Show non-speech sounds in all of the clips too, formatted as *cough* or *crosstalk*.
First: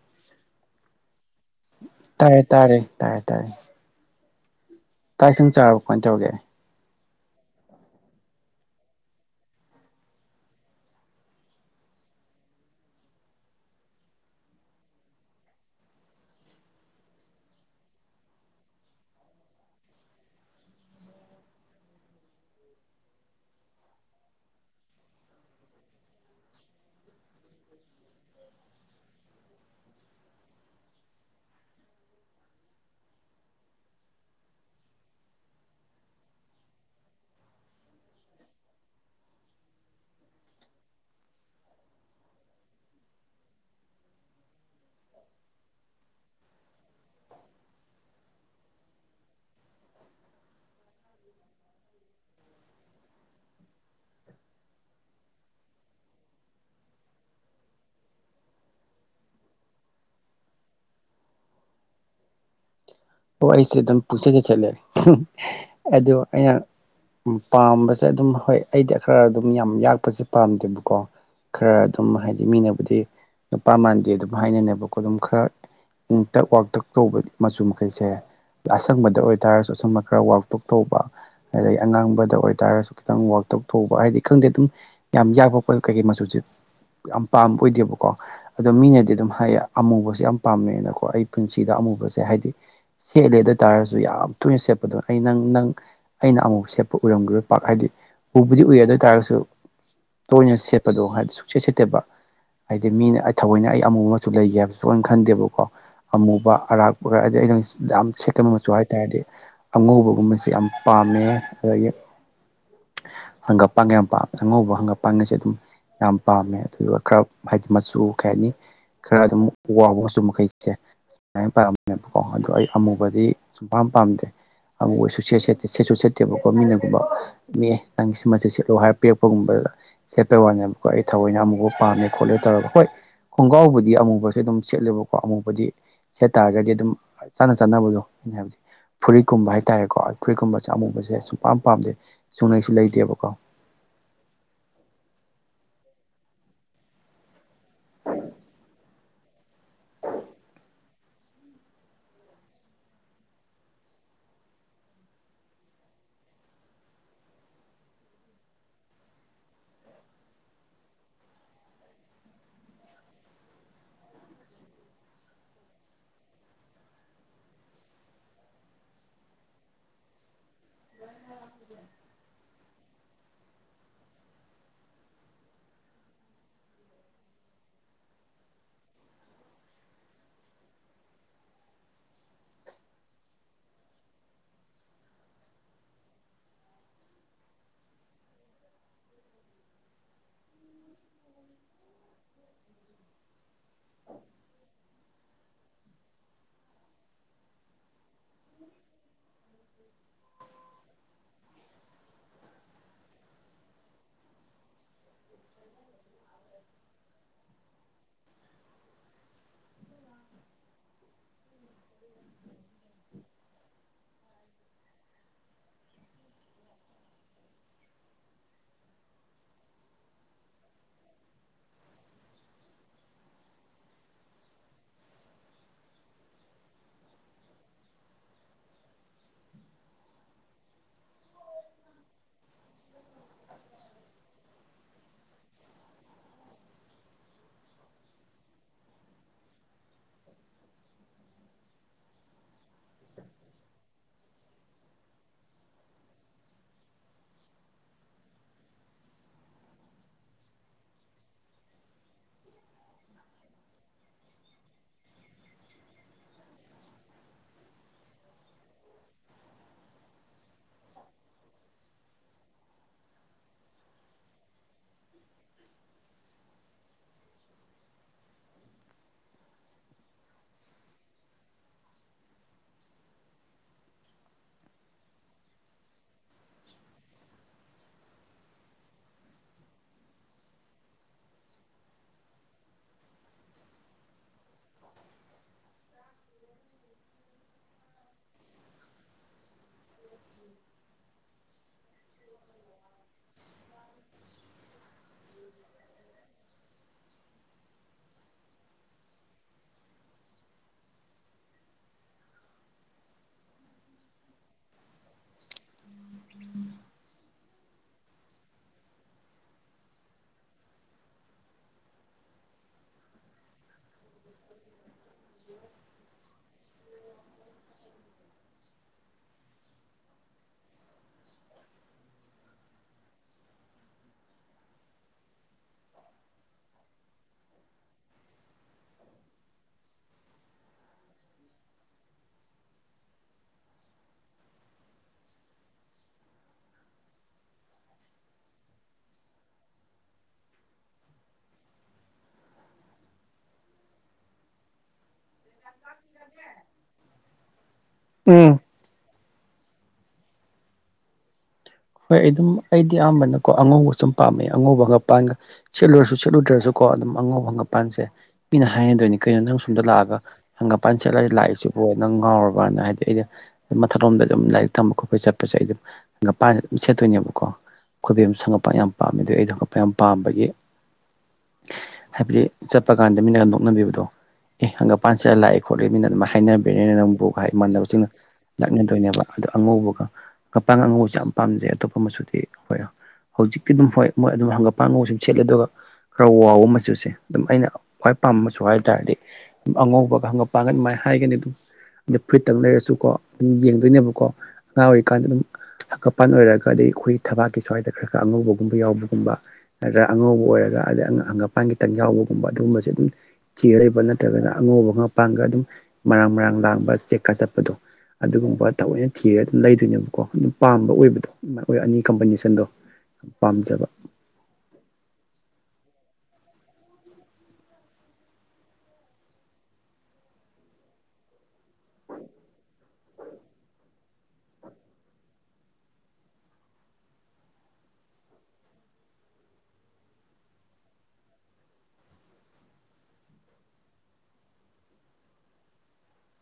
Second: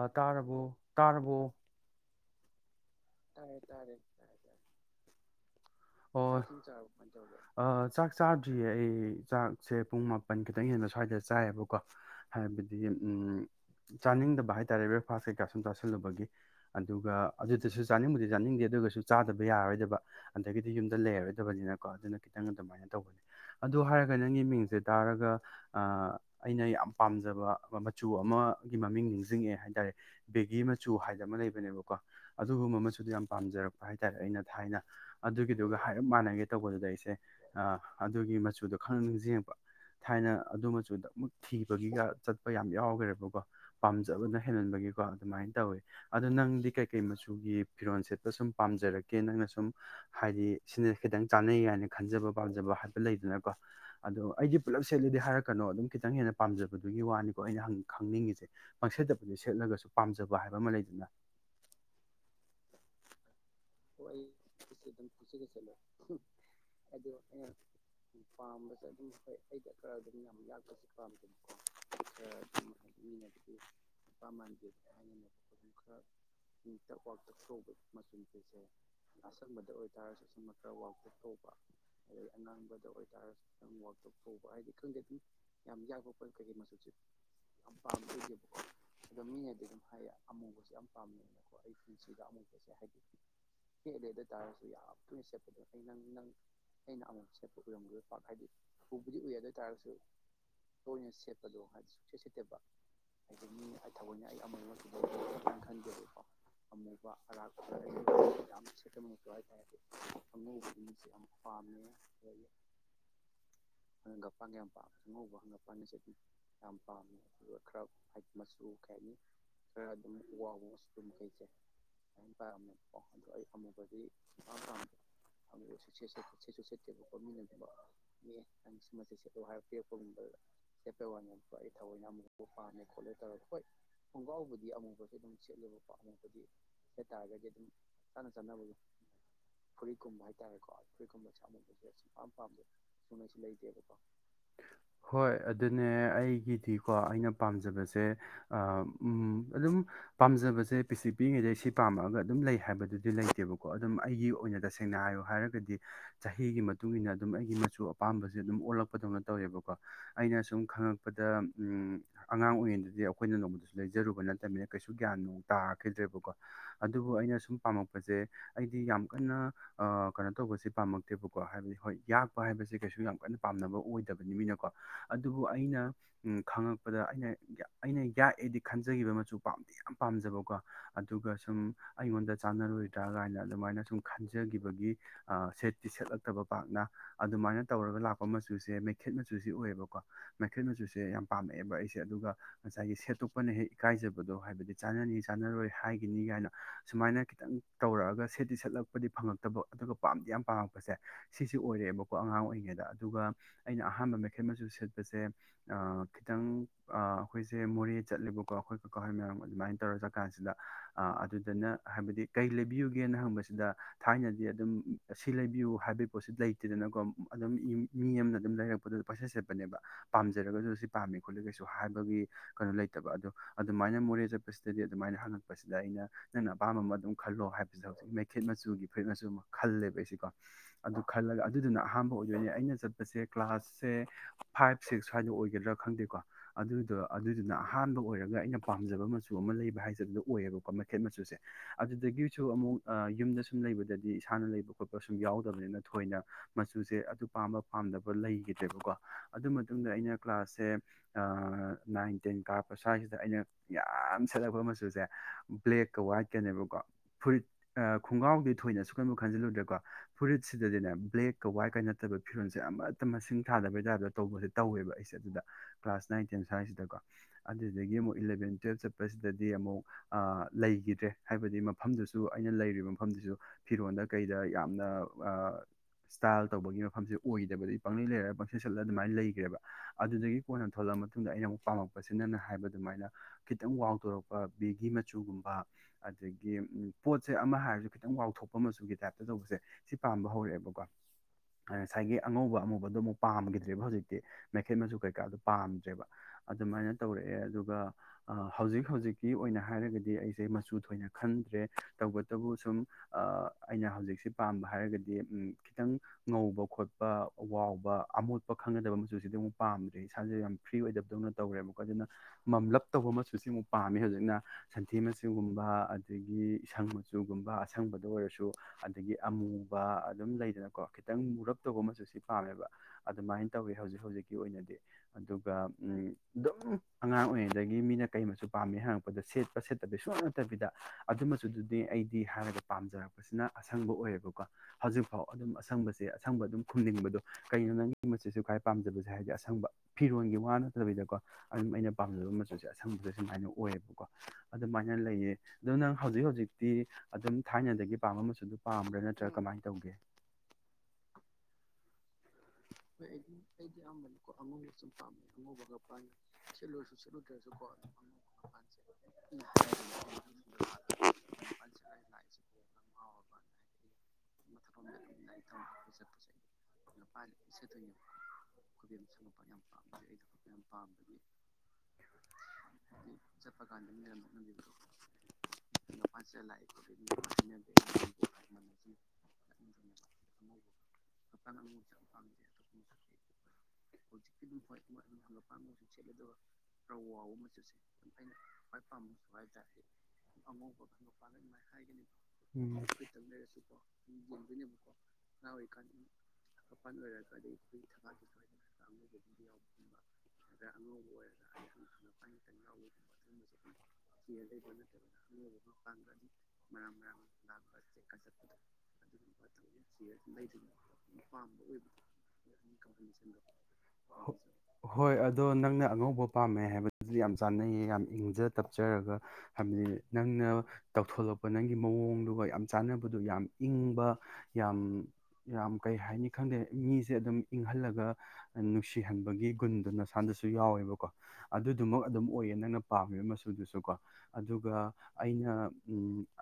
ꯑ ꯇꯥꯔꯕꯣ ꯇꯥꯔꯕꯣ꯫ ꯇꯔꯦ ꯇꯥꯔꯦ꯫ ꯇꯥꯔꯦ ꯇꯥꯔꯦ ꯆꯥꯛ ꯏꯁꯤꯡ ꯆꯥꯔꯕꯣ ꯀꯃꯥꯏ ꯇꯧꯒꯦ ꯑꯣ *unintelligible* ꯆꯥꯛ ꯆꯥꯗ꯭ꯔꯤꯌꯦ ꯑꯩ ꯆꯥꯛꯁꯦ ꯄꯨꯡ ꯃꯥꯄꯟ ꯈꯤꯇꯪ ꯍꯦꯟꯅ ꯁ꯭ꯋꯥꯏꯗ ꯆꯥꯏꯌꯦꯕꯀꯣ꯫ ꯍꯥꯏꯕꯗꯤ ꯎꯝ ꯆꯥꯅꯤꯡꯗꯕ ꯍꯥꯏꯇꯥꯔꯦ ꯕ꯭ꯔꯦꯛꯐꯥꯁ ꯀꯩꯀꯥ ꯁꯨꯝ ꯆꯥꯁꯤꯜꯂꯨꯕꯒꯤ꯫ ꯑꯗꯨꯒ ꯑꯗꯨꯗꯁꯨ ꯆꯥꯅꯤꯡꯕꯗꯤ ꯆꯥꯅꯤꯡꯗꯦ ꯑꯗꯨꯒꯁꯨ ꯆꯥꯗꯕ ꯌꯥꯔꯔꯣꯏꯗꯕ ꯑꯗꯒꯤꯗꯤ ꯌꯨꯝꯗ ꯂꯩꯔꯔꯣꯏꯗꯕꯅꯤꯅꯀꯣ ꯑꯗꯨꯅ ꯈꯤꯇꯪ ꯑꯗꯨꯃꯥꯏꯅ ꯇꯧꯕꯅꯦ꯫ ꯑꯗꯨ ꯍꯥꯏꯔꯒ ꯅꯪꯒꯤ ꯃꯤꯡꯁꯦ ꯇꯥꯔꯒ꯫ ꯑꯩꯅ ꯌꯥꯝ ꯄꯥꯝꯖꯕ ꯃꯆꯨ ꯑꯃꯒꯤ ꯃꯃꯤꯡ ꯅꯤꯡꯁꯤꯡꯉꯦ ꯍꯥꯏ ꯇꯔꯦ꯫ ꯕꯦꯒꯤ ꯃꯆꯨ ꯍꯥꯏꯗꯅ ꯑꯃ ꯂꯩꯕꯅꯦꯕꯀꯣ꯫ ꯑꯗꯨꯒꯨꯝꯕ ꯑꯃꯁꯨꯗꯤ ꯌꯥꯝ ꯄꯥꯝꯖꯔꯛꯄ ꯍꯥꯏꯇꯥꯔꯦ ꯑꯩꯅ ꯊꯥꯏꯅ꯫ ꯑꯗꯨꯒꯤꯗꯨꯒ ꯍꯥꯏꯔꯞ ꯃꯥꯟꯅꯒꯦ ꯇꯧꯕꯗꯨꯗ ꯑꯩꯁꯦ ꯑꯗꯨꯒꯤ ꯃꯆꯨꯗꯣ ꯈꯪ ꯅꯤꯡꯁꯤꯡꯕ꯫ ꯊꯥꯏꯅ ꯑꯗꯨ ꯃꯆꯨꯗ ꯑꯃꯨꯛ ꯊꯤꯕꯒꯤꯒ ꯆꯠꯄ ꯌꯥꯝ ꯌꯥꯎꯈ꯭ꯔꯦꯕꯀꯣ꯫ ꯄꯥꯝꯖꯕꯅ ꯍꯦꯟꯃꯟꯕꯒꯤꯀꯣ ꯑꯗꯨꯃꯥꯏꯅ ꯇꯧꯋꯤ꯫ ꯑꯗꯣ ꯅꯪꯗꯤ ꯀꯩꯀꯩ ꯃꯆꯨꯒꯤ ꯐꯤꯔꯣꯟ ꯁꯦꯠꯄ ꯁꯨꯝ ꯄꯥꯝꯖꯔꯛꯀꯦ ꯅꯪꯅ ꯁꯨꯝ ꯍꯥꯏꯗꯤ ꯁꯤꯅ ꯈꯤꯇꯪ ꯆꯥꯅꯩ ꯍꯥꯏꯥꯏꯅ ꯈꯟꯖꯕ ꯄꯥꯝꯖꯕ ꯍꯥꯏꯕ ꯂꯩꯗꯅꯀꯣ꯫ ꯑꯗꯣ ꯑꯩꯗꯤ ꯄꯨꯂꯞ ꯁꯦꯠꯂꯤꯗꯤ ꯍꯥꯏꯔꯛꯀꯅꯣ ꯑꯗꯨꯝ ꯈꯤꯇꯪ ꯍꯦꯟꯅ ꯄꯥꯝꯖꯕꯗꯨꯒꯤ ꯋꯥꯅꯤꯀꯣ ꯑꯩꯅ ꯈꯪꯅꯤꯡꯉꯤꯁꯦ꯫ ꯃꯪꯁꯦꯠꯇꯕꯨꯗꯤ ꯁꯦꯠꯂꯒꯁꯨ ꯄꯥꯝꯖꯕ ꯍꯥꯏꯕ ꯑꯃ ꯂꯩꯗꯅ ꯑꯣ ꯑꯩꯁꯦ ꯑꯗꯨꯝ ꯄꯨꯆ ꯆꯠꯂꯦ ꯎꯝ ꯑꯗꯣ ꯑꯩꯅ ꯎꯝ ꯄꯥꯝꯕꯁꯦ ꯑꯗꯨꯝ ꯍꯣꯏ ꯑꯩꯗꯤ ꯈꯔ ꯑꯗꯨꯝ ꯌꯥꯝ ꯌꯥꯛꯄꯁꯦ ꯄꯥꯝꯗꯦꯕꯀꯣ꯫ ꯈꯔ ꯑꯗꯨꯝ ꯍꯥꯏꯗꯤ ꯃꯤꯅꯕꯨꯗꯤ ꯅꯨꯄꯥ ꯃꯥꯟꯗꯤ ꯑꯗꯨꯝ ꯍꯥꯏꯅꯅꯦꯅꯕꯀꯣ ꯑꯗꯨꯝ ꯈꯔ ꯏꯪꯇꯛ ꯃꯤ ꯋꯥꯛꯇꯛ ꯇꯧꯕ ꯃꯆꯨ ꯃꯈꯩꯁꯦ꯫ ꯑꯁꯪꯕꯗ ꯑꯣꯏꯇꯥꯔꯁꯨ ꯑꯁꯨꯝꯕ ꯈꯔ ꯋꯥꯛ ꯇꯧ ꯇꯧꯕ ꯑꯗꯒꯤ ꯑꯉꯥꯡꯕꯗ ꯑꯣꯏꯇꯥꯔꯁꯨ ꯈꯤꯇꯪ ꯋꯥꯛ ꯇꯧꯊꯣꯕ ꯍꯥꯏꯗꯤ ꯈꯪꯗꯦ ꯑꯗꯨꯝ ꯌꯥꯝ ꯌꯥꯛꯄ ꯀꯩꯀꯩ ꯃꯆꯨꯁꯦ ꯌꯥꯝ ꯄꯥꯝꯕ ꯑꯣꯏꯗꯦꯕꯀꯣ ꯑꯗꯣ ꯃꯤꯅꯗꯤ ꯑꯗꯨꯝ ꯍꯥꯏꯌꯦ ꯑꯃꯨꯕꯁꯦ ꯌꯥꯝ ꯄꯥꯝꯅꯩꯅꯀꯣ ꯑꯩ ꯄꯨꯟꯁꯤꯗ ꯑꯃꯨꯕꯁꯦ ꯍꯥꯏꯗꯤ ꯌꯥꯏ꯫ ꯁꯦꯒꯂꯦꯗꯠ ꯇꯥꯔꯁꯨ ꯌꯥꯝ ꯇꯣꯏꯅ ꯁꯦꯠꯄꯗ ꯑꯩ ꯅꯪ ꯅꯪ ꯑꯩꯅ ꯑꯃꯨꯛ ꯁꯦꯠꯄ ꯎꯔꯝꯕ ꯄꯥꯛ ꯍꯥꯏꯗꯤ꯫ ꯎꯕꯨꯗꯤ ꯎꯏ ꯑꯗꯣꯏ ꯇꯥꯔꯒꯁꯨ ꯆꯥꯔꯁꯨ꯫ ꯇꯣꯏꯅ ꯁꯦꯠꯄꯗꯣ ꯍꯥꯏꯗꯤ ꯁꯨꯡꯁꯦꯠ ꯁꯦꯠꯇꯦꯕ ꯍꯥꯏꯗꯤ ꯃꯤꯅ ꯑꯩ ꯊꯑꯣꯏꯅ ꯑꯩ ꯑꯃꯨ ꯑꯃꯁꯨ ꯂꯩꯒꯦ ꯍꯥꯏꯕ ꯁꯨꯅ ꯈꯟꯗꯦꯕꯀꯣ ꯑꯃꯨꯕ ꯑꯔꯥꯥꯛꯄꯒ ꯑꯗꯤ ꯑꯩꯩꯅꯪ ꯌꯥꯝ ꯁꯦꯠꯀꯕ ꯃꯆꯨ ꯍꯥꯏꯦ ꯇꯔꯗꯤ ꯑꯉꯧꯕꯒꯨꯝꯕꯁꯤ ꯌꯥꯝ ꯄꯥꯝꯃꯦ ꯑꯗꯒꯤ ꯍꯪꯒꯞꯄꯥꯡꯒ ꯌꯥꯝ ꯄꯥꯝꯃꯦ ꯑꯉꯧꯕ ꯍꯪꯒꯄꯥꯡꯒꯁꯦ ꯑꯗꯨꯝ ꯌꯥꯝ ꯄꯥꯝꯃꯦ ꯑꯗꯨꯒꯗꯨ ꯈꯔ ꯍꯥꯏꯗꯤ ꯃꯆꯨ ꯀꯩ ꯍꯥꯏꯅꯤ ꯈꯔ ꯑꯗꯨꯝ ꯋꯥꯕ ꯃꯆꯨ ꯃꯈꯩꯁꯦꯅ ꯄꯥꯝꯃꯦꯕ꯫ ꯑꯣ ꯑꯗꯨ ꯑꯩ ꯑꯃꯨꯕꯗꯤ ꯁꯨꯡ ꯄꯥꯝ ꯄꯥꯝꯗꯦ ꯑꯃꯨꯕꯁꯨ ꯁꯦꯠ ꯁꯦꯠꯇꯦ ꯁꯦꯠꯁꯨ ꯁꯦꯠꯇꯦꯕꯀꯣ ꯃꯤꯅꯒꯨꯝꯕ ꯑꯦ ꯅꯪꯁꯤꯃ *unintelligible* ꯍꯥꯏꯔꯞ ꯄꯤꯔꯛꯄꯒꯨꯝꯕꯗ ꯁꯦꯠꯄꯩ ꯋꯥꯅꯦꯕꯀꯣ ꯑꯩ ꯊꯑꯣꯏꯅ ꯑꯃꯨꯕꯥ ꯄꯥꯝꯃꯦ ꯈꯣꯠꯂꯦ ꯇꯧꯔꯒ ꯍꯣꯏ ꯈꯣꯡꯒꯥꯎꯕꯨꯗꯤ ꯑꯃꯨꯕꯁꯨ ꯑꯗꯨꯝ ꯁꯦꯠꯂꯦꯕꯀꯣ ꯑꯃꯨꯕꯗꯤ ꯁꯦꯠ ꯇꯥꯔꯒꯗꯤ ꯑꯗꯨꯝ ꯆꯥꯟꯗ ꯆꯥꯟꯅꯕꯗꯣ ꯍꯥꯏꯕꯗꯤ ꯐꯨꯔꯤꯠꯀꯨꯝꯕ ꯍꯥꯏꯇꯥꯔꯦꯀꯣ ꯐꯨꯔꯤꯠꯀꯨꯝꯕ ꯁꯦ ꯑꯃꯨꯕꯁꯦ ꯁꯨꯡ ꯄꯥꯝ ꯄꯥꯝꯗꯦ ꯁꯨꯡꯂꯩꯁꯨ ꯂꯩꯇꯦꯕꯀꯣ ꯍꯣꯏ ꯑꯗꯨꯅꯦ ꯑꯩꯒꯤꯗꯤꯀꯣ ꯑꯩꯅ ꯄꯥꯝꯖꯕꯁꯦ ꯑ ꯎꯝ ꯑꯗꯨꯝ ꯄꯥꯝꯖꯕꯁꯦ ꯄꯤꯁꯛ ꯄꯤꯛꯉꯩꯗꯩ ꯁꯤ ꯄꯥꯝꯃꯛꯑꯒ ꯑꯗꯨꯝ ꯂꯩ ꯍꯥꯏꯕꯗꯨꯗꯤ ꯂꯩꯇꯦꯕꯀꯣ ꯑꯗꯨꯝ ꯑꯩꯒꯤ ꯑꯣꯏꯅ ꯇꯁꯦꯡꯅ ꯍꯥꯏꯌꯣ ꯍꯥꯏꯔꯒꯗꯤ ꯆꯍꯤꯒꯤ ꯃꯇꯨꯡ ꯃꯇꯨꯡꯏꯟꯅ ꯑꯗꯨꯝ ꯑꯩꯒꯤ ꯃꯆꯨ ꯑꯄꯥꯝꯕꯁꯦ ꯑꯗꯨꯝ ꯑꯣꯜꯂꯛꯄꯗꯧꯅ ꯇꯧꯋꯦꯕꯀꯣ ꯑꯩꯅ ꯁꯨꯝ ꯈꯪꯉꯛꯄꯗ ꯎꯝ ꯑꯉꯥꯡ ꯑꯣꯏꯔꯤꯉꯩꯗꯗꯤ ꯑꯩꯈꯣꯏꯅ ꯅꯣꯡꯃꯇꯁꯨ ꯂꯩꯖꯔꯨꯕ ꯅꯠꯇꯕꯅꯤꯅ ꯀꯩꯁꯨ ꯒ꯭ꯌꯥꯟ ꯇꯥꯔꯛꯈꯤꯗ꯭ꯔꯦꯕꯀꯣ ꯑꯗꯨꯕꯨ ꯑꯩꯅ ꯁꯨꯝ ꯄꯥꯝꯃꯛꯄꯁꯦ ꯑꯩꯗꯤ ꯌꯥꯝ ꯀꯟꯅ ꯀꯩꯅꯣ ꯇꯧꯕꯁꯦ ꯄꯥꯝꯃꯛꯇꯦꯕꯀꯣ ꯍꯥꯏꯕꯗꯤ ꯍꯣꯏ ꯌꯥꯛꯄ ꯍꯥꯏꯕꯁꯦ ꯀꯩꯁꯨ ꯌꯥꯝ ꯀꯟ ꯄꯥꯝꯅꯕ ꯑꯣꯏꯗꯕꯅꯤ ꯃꯤꯅꯀꯣ ꯑꯗꯨꯕꯨ ꯑꯩꯅ ꯎꯝ ꯈꯪꯉꯛꯄꯗ ꯑꯩꯅ ꯑꯩꯅ ꯌꯥꯛꯑꯦꯗꯤ ꯈꯟꯖꯈꯤꯕ ꯃꯆꯨ ꯄꯥꯝꯗꯤ ꯌꯥꯝ ꯄꯥꯝꯖꯕꯀꯣ ꯑꯗꯨꯒ ꯁꯨꯝ ꯑꯩꯉꯣꯟꯗ ꯆꯥꯟꯅꯔꯣꯏꯗ꯭ꯔꯥ ꯀꯥꯏꯅ ꯑꯗꯨꯃꯥꯏꯅ ꯁꯨꯝ ꯈꯟꯖꯒꯤꯕꯒꯤ ꯑ ꯁꯦꯠꯇꯤ ꯁꯦꯠꯂꯛꯇꯕ ꯄꯥꯛꯅ ꯑꯗꯨꯃꯥꯏꯅ ꯇꯧꯔꯒ ꯂꯥꯛ ꯄ ꯃꯆꯨꯁꯦ ꯃꯩꯈꯦꯠ ꯃꯆꯨꯁꯦ ꯑꯣꯏꯌꯦꯕꯀꯣ ꯃꯩꯈꯦꯠ ꯃꯆꯨꯁꯦ ꯌꯥꯝ ꯄꯥꯝꯃꯛꯑꯦꯕ ꯑꯩꯁꯦ ꯑꯗꯨꯒ ꯉꯁꯥꯏꯒꯤ ꯁꯦꯠꯇꯣꯛꯄꯅ ꯍꯦꯛ ꯏꯀꯥꯏꯖꯕꯗꯣ ꯍꯥꯏꯕꯗꯤ ꯆꯥꯅꯅꯤ ꯆꯥꯅꯔꯣꯏ ꯍꯥꯏꯒꯤꯅꯤ ꯀꯥꯏꯅ ꯁꯨꯃꯥꯏꯅ ꯈꯤꯇꯪ ꯇꯧꯔꯛꯑꯒ ꯁꯦꯠꯇꯤ ꯁꯦꯠꯂꯛꯄꯗꯤ ꯐꯪꯉꯛꯇꯕ ꯑꯗꯨꯒ ꯄꯥꯝꯗꯤ ꯌꯥꯝ ꯄꯥꯝꯃꯛꯄꯁꯦ ꯁꯤꯁꯦ ꯑꯣꯏꯔꯛꯑꯦꯕꯀꯣ ꯑꯉꯥꯡ ꯑꯣꯏꯔꯤꯉꯩꯗ ꯑꯗꯨꯒ ꯑꯩꯅ ꯑꯍꯥꯟꯕ ꯃꯩꯈꯦꯠ ꯃꯆꯨ ꯁꯦꯠꯄꯁꯦ ꯑꯥ ꯈꯤꯇꯪ ꯑꯥ ꯑꯩꯈꯣꯏꯁꯦ ꯃꯣꯔꯦ ꯆꯠꯂꯦꯕꯀꯣ ꯑꯩꯈꯣꯏ ꯀꯀꯥ ꯍꯣꯏ ꯃꯌꯥꯝ ꯑꯗꯨꯃꯥꯏꯅ ꯇꯧꯔ ꯆꯠ ꯀꯥꯟꯁꯤꯗ ꯑꯥ ꯑꯗꯨꯗꯅ ꯍꯥꯏꯕꯗꯤ ꯀꯩ ꯂꯩꯕꯤꯌꯨꯒꯦꯅ ꯍꯪꯕꯁꯤꯗ ꯊꯥꯏꯅꯗꯤ ꯑꯗꯨꯝ ꯁꯤ ꯂꯩꯕꯤꯌꯨ ꯍꯥꯏꯕꯒꯤ ꯄꯣꯠꯁꯤ ꯂꯩꯇꯦꯗꯅꯀꯣ ꯑꯗꯨꯝ ꯃꯤ ꯑꯃꯅ ꯑꯗꯨꯝ ꯂꯩꯔꯛꯄꯗꯨꯗ ꯄꯪꯁꯦꯠ ꯁꯦꯠꯄꯅꯦꯕ ꯄꯥꯝꯖꯔꯒꯁꯨ ꯁꯤ ꯄꯥꯝꯃꯤ ꯈꯣꯠꯂꯤ ꯀꯩꯁꯨ ꯍꯥꯏꯕꯒꯤ ꯀꯩꯅꯣ ꯂꯩꯇꯕ ꯑꯗꯣ ꯑꯗꯨꯃꯥꯏꯅ ꯃꯣꯔꯦ ꯆꯠꯄꯁꯤꯗꯗꯤ ꯑꯗꯨꯃꯥꯏꯅ ꯍꯪꯉꯛꯄꯁꯤꯗ ꯑꯩꯅ ꯅꯪꯅ ꯑꯄꯥꯝꯕ ꯑꯃ ꯑꯗꯨꯝ ꯈꯜꯂꯣ ꯍꯥꯏꯕ ꯁꯤꯗ ꯍꯧꯖꯤꯛ ꯃꯩꯈꯦꯠ ꯃꯆꯨꯒꯤ ꯐꯨꯔꯤꯠ ꯃꯆꯨ ꯑꯃ ꯈꯜꯂꯦꯕ ꯑꯩꯁꯤ ꯀꯣ ꯑꯗꯨ ꯈꯜꯂꯒ ꯑꯗꯨꯗꯨꯅ ꯑꯍꯥꯟꯕ ꯑꯣꯏꯗꯣꯏꯅꯤ ꯑꯩꯅ ꯆꯠꯄꯁꯦ ꯀ꯭ꯂꯥꯁꯁꯦ ꯐꯥꯏꯚ ꯁꯤꯛꯁ ꯁ꯭ꯋꯥꯏꯗ ꯑꯣꯏꯒꯗ꯭ꯔꯥ ꯈꯪꯗꯦꯀꯣ ꯑꯗꯨꯗꯣ ꯑꯗꯨꯗꯨꯅ ꯑꯍꯥꯟꯕ ꯑꯣꯏꯔꯒ ꯑꯩꯅ ꯄꯥꯝꯖꯕ ꯃꯆꯨ ꯑꯃ ꯂꯩꯕ ꯍꯥꯏꯖꯦ ꯑꯗꯨꯗ ꯑꯣꯏꯌꯦꯕꯀꯣ ꯃꯩꯈꯦꯠ ꯃꯆꯨꯁꯦ ꯑꯗꯨꯗꯒꯤꯁꯨ ꯑꯃꯨꯛ ꯌꯨꯝꯗ ꯑ ꯁꯨꯝ ꯂꯩꯕꯗꯗꯤ ꯏꯁꯥꯅ ꯂꯩꯕ ꯈꯣꯠꯄ ꯁꯨꯝ ꯌꯥꯎꯗꯕꯅꯤꯅ ꯊꯣꯏꯅ ꯃꯆꯨꯁꯦ ꯑꯗꯨ ꯄꯥꯝꯕ ꯄꯥꯝꯗꯕ ꯂꯩꯒꯤꯗꯦꯕꯀꯣ ꯑꯗꯨ ꯃꯇꯨꯡꯗ ꯑꯩꯅ ꯀ꯭ꯂꯥꯁꯁꯦ ꯑ ꯅꯥꯏꯟ ꯇꯦꯟ ꯀꯥꯔꯛꯄ ꯁ꯭ꯋꯥꯏꯁꯤꯗ ꯑꯩꯅ ꯌꯥꯝ ꯁꯦꯠꯂꯛꯄ ꯃꯆꯨꯁꯦ ꯕ꯭ꯂꯦꯛꯀ ꯋꯥꯏꯠꯀꯅꯦꯕꯀꯣ ꯐꯨꯔꯤꯠ ꯑ ꯈꯨꯡꯒꯥꯎꯗꯤ ꯊꯣꯏꯅ ꯁꯨꯈꯟꯕꯨ ꯈꯟꯖꯤꯜꯂꯨꯗ꯭ꯔꯦꯀꯣ ꯐꯨꯔꯤꯠꯁꯤꯗꯗꯤꯅꯦ ꯕ꯭ꯂꯦꯛꯀ ꯋꯥꯏꯠꯀ ꯅꯠꯇꯕ ꯐꯤꯔꯣꯜꯁꯦ ꯑꯃꯠꯇ ꯃꯁꯤꯡ ꯊꯥꯗꯕꯩ ꯇꯥꯏꯕꯇ ꯇꯧꯕꯁꯦ ꯇꯧꯋꯦꯕ ꯑꯩꯁꯦ ꯑꯗꯨꯗ ꯀ꯭ꯂꯥꯁ ꯅꯥꯏꯟ ꯇꯦꯟ ꯁ꯭ꯋꯥꯏꯁꯤꯗꯀꯣ ꯑꯗꯨꯗꯒꯤ ꯑꯃꯨꯛ ꯏꯂꯚꯦꯟ ꯇꯨꯋꯦꯜꯞ ꯆꯠꯄꯁꯤꯗꯗꯤ ꯑꯃꯨꯛ ꯑꯥ ꯂꯩꯈꯤꯗ꯭ꯔꯦ ꯍꯥꯏꯕꯗꯤ ꯃꯐꯝꯗꯨꯁꯨ ꯑꯩꯅ ꯂꯩꯔꯤꯕ ꯃꯐꯝꯗꯨꯁꯨ ꯐꯤꯔꯣꯜꯗ ꯀꯩꯗ ꯌꯥꯝꯅ ꯑ ꯏꯁꯇꯥꯏꯜ ꯇꯧꯕꯒꯤ ꯃꯐꯝꯁꯦ ꯑꯣꯏꯗꯕꯗꯒꯤ ꯄꯪꯂꯩ ꯂꯩꯔꯒ ꯄꯪꯁꯦꯠ ꯁꯦꯠꯂ ꯑꯗꯨꯃꯥꯏꯅ ꯂꯩꯈꯒ꯭ꯔꯦꯕ ꯑꯗꯨꯗꯒꯤ ꯀꯣꯟꯅ ꯊꯣꯛꯂꯛꯑ ꯃꯇꯨꯡꯗ ꯑꯩꯅ ꯑꯃꯨꯛ ꯄꯥꯝꯃꯛ ꯕꯁꯤ ꯅꯪꯅ ꯍꯥꯏꯕ ꯑꯗꯨꯃꯥꯏꯅ ꯈꯤꯇꯪ ꯋꯥꯎꯗꯔꯛꯄ ꯕꯦꯒꯤ ꯃꯆꯨꯒꯨꯝꯕ ꯑꯗꯒꯤ ꯄꯣꯠꯁꯦ ꯑꯃ ꯍꯥꯏꯔꯁꯨ ꯈꯤꯇꯪ ꯋꯥꯎꯊꯣꯛꯄ ꯃꯆꯨꯒꯤ ꯇꯥꯏꯞꯇ ꯇꯧꯕꯁꯦ ꯁꯤ ꯄꯥꯝꯕ ꯍꯧꯔꯛꯑꯦꯕꯀꯣ ꯉꯁꯥꯏꯒꯤ ꯑꯉꯧꯕ ꯑꯃꯨꯕꯗꯣ ꯑꯃꯨꯛ ꯄꯥꯝꯒꯤꯗ꯭ꯔꯦꯕ ꯍꯧꯖꯤꯛꯇꯤ ꯃꯩꯈꯩꯠ ꯃꯆꯨ ꯀꯩꯀꯥꯗꯣ ꯄꯥꯝꯗ꯭ꯔꯦꯕ ꯑꯗꯨꯃꯥꯏꯅ ꯇꯧꯔꯛꯑꯦ ꯑꯗꯨꯒ ꯍꯧꯖꯤꯛ ꯍꯧꯖꯤꯛꯀꯤ ꯑꯣꯏꯅ ꯍꯥꯏꯔꯒꯗꯤ ꯑꯩꯁꯦ ꯃꯆꯨ ꯊꯣꯏꯅ ꯈꯟꯗ꯭ꯔꯦ ꯇꯧꯕꯇꯕꯨ ꯁꯨꯝ ꯑ ꯑꯩꯅ ꯍꯧꯖꯤꯛꯁꯦ ꯄꯥꯝꯕ ꯍꯥꯏꯔꯒꯗꯤ ꯈꯤꯇꯪ ꯉꯧꯕ ꯈꯣꯠꯄ ꯋꯥꯎꯕ ꯑꯃꯣꯠꯄ ꯈꯪꯒꯗꯕ ꯃꯆꯨꯁꯤꯗꯤ ꯑꯃꯨꯛ ꯄꯥꯝꯗ꯭ꯔꯦ ꯏꯁꯥꯥꯁꯦ ꯌꯥꯝ ꯐ꯭ꯔꯤ ꯑꯣꯏꯗꯕꯗꯧꯅ ꯇꯧꯋꯦꯕꯀꯣ ꯑꯗꯨꯅ ꯃꯝꯂꯞ ꯇꯧꯕ ꯃꯆꯨꯁꯤ ꯑꯃꯨꯛ ꯄꯥꯝꯃꯤ ꯍꯧꯖꯤꯛꯅ ꯁꯟꯊꯤ ꯃꯆꯨꯒꯨꯝꯕ ꯑꯗꯒꯤ ꯏꯁꯪ ꯃ ꯆꯨꯒꯨꯝꯕ ꯑꯁꯪꯕꯗ ꯑꯣꯏꯔꯁꯨ ꯑꯗꯒꯤ ꯑꯃꯨꯕ ꯑꯗꯨꯝ ꯂꯩꯗꯅꯀꯣ ꯈꯤꯇꯪ ꯃꯨꯔꯞ ꯇꯧꯕ ꯃꯆꯨꯁꯤ ꯄꯥꯝꯃꯦꯕ ꯑꯗꯨꯃꯥꯏꯅ ꯇꯧꯋꯤ ꯍꯧꯖꯤꯛ ꯍꯧꯖꯤꯛ ꯍꯧꯖꯤꯛꯀꯤ ꯑꯣꯏꯅꯗꯤ ꯑꯗꯨꯒ ꯎꯝ ꯑꯗꯨꯝ ꯑꯉꯥꯡ ꯑꯣꯏꯔꯤꯉꯩꯗꯒꯤ ꯃꯤꯅ ꯀꯩ ꯃꯁꯨ ꯄꯥꯝꯃꯤ ꯍꯪꯉꯛ ꯄꯗ ꯁꯦꯠꯄ ꯁꯦꯠꯇꯕꯤ ꯁꯨꯡ ꯅꯠꯇꯕꯤꯗ ꯑꯗꯨ ꯃꯆꯨꯗꯨꯗꯤ ꯑꯩꯗꯤ ꯍꯥꯏꯔꯒ ꯄꯥꯝꯖꯔꯛꯄ ꯁꯤꯅ ꯑꯁꯪꯕ ꯑꯣꯏꯌꯦꯕꯀꯣ ꯍꯧꯖꯤꯛꯐꯥꯎ ꯑꯗꯨꯝ ꯑꯁꯪꯕꯁꯦ ꯑꯁꯪꯕ ꯑꯗꯨꯝ ꯈꯨꯝꯅꯤꯡꯕꯗꯣ ꯀꯩꯅꯣ ꯅꯪꯒꯤ ꯃꯆꯨꯁꯦ ꯈ꯭ꯋꯥꯏ ꯄꯥꯝꯖꯕꯁꯦ ꯍꯥꯏꯗꯤ ꯑꯁꯪꯕ ꯐꯤꯔꯣꯟꯒꯤ ꯋꯥ ꯅꯠꯇꯕꯤꯗꯀꯣ ꯑꯗꯨꯝ ꯑꯩꯅ ꯄꯥꯝꯖꯕ ꯃꯆꯨꯁꯦ ꯑꯁꯪꯕꯗ ꯁꯨꯃꯥꯏꯅ ꯑꯣꯏꯌꯦꯕꯀꯣ ꯑꯗꯨꯃꯥꯏꯅ ꯂꯩꯌꯦ ꯑꯗꯣ ꯅꯪ ꯍꯧꯖꯤꯛ ꯍꯧꯖꯤꯛꯇꯤ ꯑꯗꯨꯝ ꯊꯥꯏꯅꯗꯒꯤ ꯄꯥꯝꯕ ꯃꯆꯨꯗꯣ ꯎꯝ ꯄꯥꯝꯕ꯭ꯔꯥ ꯅꯠꯇ꯭ꯔꯥ ꯀꯃꯥꯏꯅ ꯇꯧꯒꯦ *inaudible* ꯍꯣꯏ ꯑꯗꯨꯝ ꯑꯩꯗꯤ ꯑꯌꯥꯝꯕꯅꯀꯣ ꯑꯉꯧꯕ ꯁꯨꯝ ꯄꯥꯝꯃꯦ ꯑꯉꯧꯕ ꯍꯪꯒꯄꯥꯟꯒ ꯁꯦꯠꯂꯨꯔꯁꯨ ꯁꯦꯠꯂꯨꯗ꯭ꯔꯁꯨꯀꯣ ꯑꯗꯨꯝ ꯑꯉꯧꯕ ꯍꯪꯒ ꯃꯄꯥꯟꯁꯦ ꯃꯤꯅ ꯍꯥꯏꯅꯗꯣꯏꯅꯤ ꯀꯩꯅꯣ ꯅꯪ ꯁꯣꯝꯗ ꯂꯥꯛꯑꯒ ꯍꯪꯒꯥꯄꯥꯟ ꯁꯦꯠꯂ ꯂꯥꯛꯏꯁꯤ ꯅꯪ ꯉꯥꯎꯔꯕꯅ ꯍꯥꯏꯗꯤ ꯑꯩꯅ ꯃꯊꯛꯂꯣꯝꯗ ꯑꯗꯨꯝ ꯂꯥꯏꯔꯤꯛ ꯇꯝꯕ ꯈꯣꯠꯄ ꯆꯠꯄꯁꯦ ꯑꯩ ꯑꯗꯨꯝ ꯃꯥꯏꯗ ꯑꯗꯨꯝ ꯁꯦꯠꯇꯣꯏꯅꯦꯕꯀꯣ ꯈꯣꯏꯕꯦꯝꯃꯁꯨ ꯍꯪꯒꯥꯄꯥꯟ ꯌꯥꯝ ꯄꯥꯝꯃꯦ ꯑꯗꯨ ꯑꯩꯗꯣ ꯍꯪꯒꯥꯄꯟ ꯌꯥꯝ ꯄꯥꯝꯕꯒꯤ ꯍꯥꯏꯕꯗꯤ ꯆꯠꯄ ꯀꯥꯟꯗ ꯃꯤꯅꯒ ꯅꯣꯛꯅꯕꯤꯕꯗꯣ ꯑꯦ ꯍꯪꯒ ꯄꯥꯟꯁꯤꯂ ꯂꯥꯛꯑꯦ ꯈꯣꯠꯂꯤꯕꯅꯤꯅ ꯑꯗꯨꯝ ꯍꯥꯏꯅꯕꯤ꯭ꯔꯅꯤꯅ ꯅꯪꯕꯨꯒ ꯍꯥꯏ ꯃꯥꯟꯅꯕꯁꯤꯡꯅ ꯅꯛꯅꯗꯣꯏꯅꯦꯕ ꯑꯗꯣ ꯑꯉꯧꯕꯒ ꯀꯄ ꯉꯉꯧꯕꯁꯦ ꯌꯥꯝ ꯄꯥꯝꯖꯩ ꯑꯇꯣꯞꯄ ꯃꯆꯨꯗꯤ ꯑꯩꯈꯣꯏ ꯍꯧꯖꯤꯛꯇꯤ ꯑꯗꯨꯝ ꯍꯣꯏ ꯃꯣꯏ ꯑꯗꯨꯝ ꯍꯪꯒꯞ ꯄꯥꯡꯒ ꯁꯨꯝ ꯁꯦꯠꯂꯦ ꯑꯗꯨꯒ ꯈꯔ ꯋꯥꯕ ꯃꯆꯨꯁꯦ ꯑꯗꯨꯝ ꯑꯩꯅ ꯈ꯭ꯋꯥꯏ ꯄꯥꯝꯝꯕꯁꯨ ꯍꯥꯏ ꯇꯥꯔꯗꯤ ꯑꯗꯨ ꯑꯉꯧꯕꯒ ꯍꯪꯒꯄꯥꯡꯒ ꯑꯗꯨꯃꯥꯏꯅ ꯍꯥꯏꯒꯅꯤ ꯑꯗꯨꯝ ꯑ ꯐꯨꯔꯤꯠꯇ ꯑꯃ ꯂꯩꯔꯁꯨꯀꯣ ꯑꯗꯨꯝ ꯌꯦꯡꯗꯣꯏꯅꯦꯕꯀꯣ ꯑꯉꯥꯡ ꯑꯣꯏꯔꯤꯀꯥꯟꯗ ꯑꯗꯨꯝ ꯀ ꯃꯄꯥꯟꯜ ꯑꯣꯏꯔꯒ ꯑꯗ ꯑꯩꯈꯣꯏ ꯊꯕꯛꯀꯤ ꯁ꯭ꯋꯥꯏꯗ ꯈꯔ ꯈꯔ ꯑꯉꯧꯕꯒꯨꯝꯕ ꯌꯥꯎꯕ ꯅꯠꯇ꯭ꯔꯒ ꯑꯉꯧꯕ ꯑꯣꯏꯔꯒ ꯑꯗꯩ ꯑꯄꯥꯟ ꯈꯤꯇꯪ ꯌꯥꯎꯕꯒꯨꯝꯕ ꯑꯗꯨꯒꯨꯝꯕꯁꯦ ꯑꯗꯨꯝ ꯊꯤꯔ ꯂꯩꯕ ꯅꯠꯇ꯭ꯔꯒꯅ ꯑꯉꯧꯕ ꯉꯥꯛꯄꯥꯡꯒ ꯑꯗꯨꯝ ꯃꯔꯥꯡ ꯃꯔꯥꯡ ꯂꯥꯡꯕ ꯃꯔꯥꯡ ꯆꯦꯛꯀ ꯆꯠꯄꯗꯣ ꯂꯥꯛꯄ ꯆꯦꯛꯀ ꯆꯠꯄꯗꯣ ꯑꯗꯨꯒꯨꯝꯕ ꯇꯑꯣꯏꯅ ꯊꯤꯔꯒ ꯑꯗꯨꯒꯨꯝꯕ ꯑꯗꯨꯝ ꯇꯧ ꯂꯩꯗꯣꯏꯅꯦꯕꯀꯣ ꯑꯗꯨꯝ ꯄꯥꯝꯕ ꯑꯣꯏꯕ ꯂꯩꯗꯅ ꯄꯥꯝꯕ ꯑꯅꯤ ꯑꯣꯏꯕꯗꯣ ꯀꯝꯕꯤꯅꯦꯁꯟꯗꯣ ꯌꯥꯝ ꯄꯥꯝꯖꯕ ꯑ ꯍꯣꯏ ꯑꯗꯣ ꯅꯪꯅ ꯑꯉꯧꯕ ꯄꯥꯝꯃꯦ ꯍꯥꯏꯕꯗꯨꯗꯤ ꯌꯥꯝ ꯆꯥꯟꯅꯩꯌꯦ ꯌꯥꯝ ꯏꯪꯖ ꯇꯞꯆꯔꯒ ꯅꯪꯅ ꯇꯧꯊꯣꯂꯛꯄ ꯅꯪꯒꯤ ꯃꯑꯣꯡꯗꯨꯒ ꯌꯥꯝ ꯆꯥꯟꯅꯕꯗꯨ ꯌꯥꯝ ꯏꯪꯕ ꯌꯥꯝ ꯌꯥꯝ ꯀꯩ ꯍꯥꯏꯅꯤ ꯈꯪꯗꯦ ꯃꯤꯁꯦ ꯑꯗꯨꯝ ꯏꯪꯍꯜꯂꯒ ꯅꯨꯡꯁꯤꯍꯟꯕꯒꯤ ꯒꯨꯟꯗꯨ ꯅꯁꯥꯟꯗꯁꯨ ꯌꯥꯎꯋꯦꯕꯀꯣ ꯑꯗꯨꯗꯨꯃꯛ ꯑꯗꯨꯝ ꯑꯣꯏꯌꯦ ꯅꯪꯅ ꯄꯥꯝꯃꯤꯕ ꯃꯆꯨꯗꯨꯁꯨ ꯀꯣ ꯑꯗꯨꯒ ꯑꯩꯅ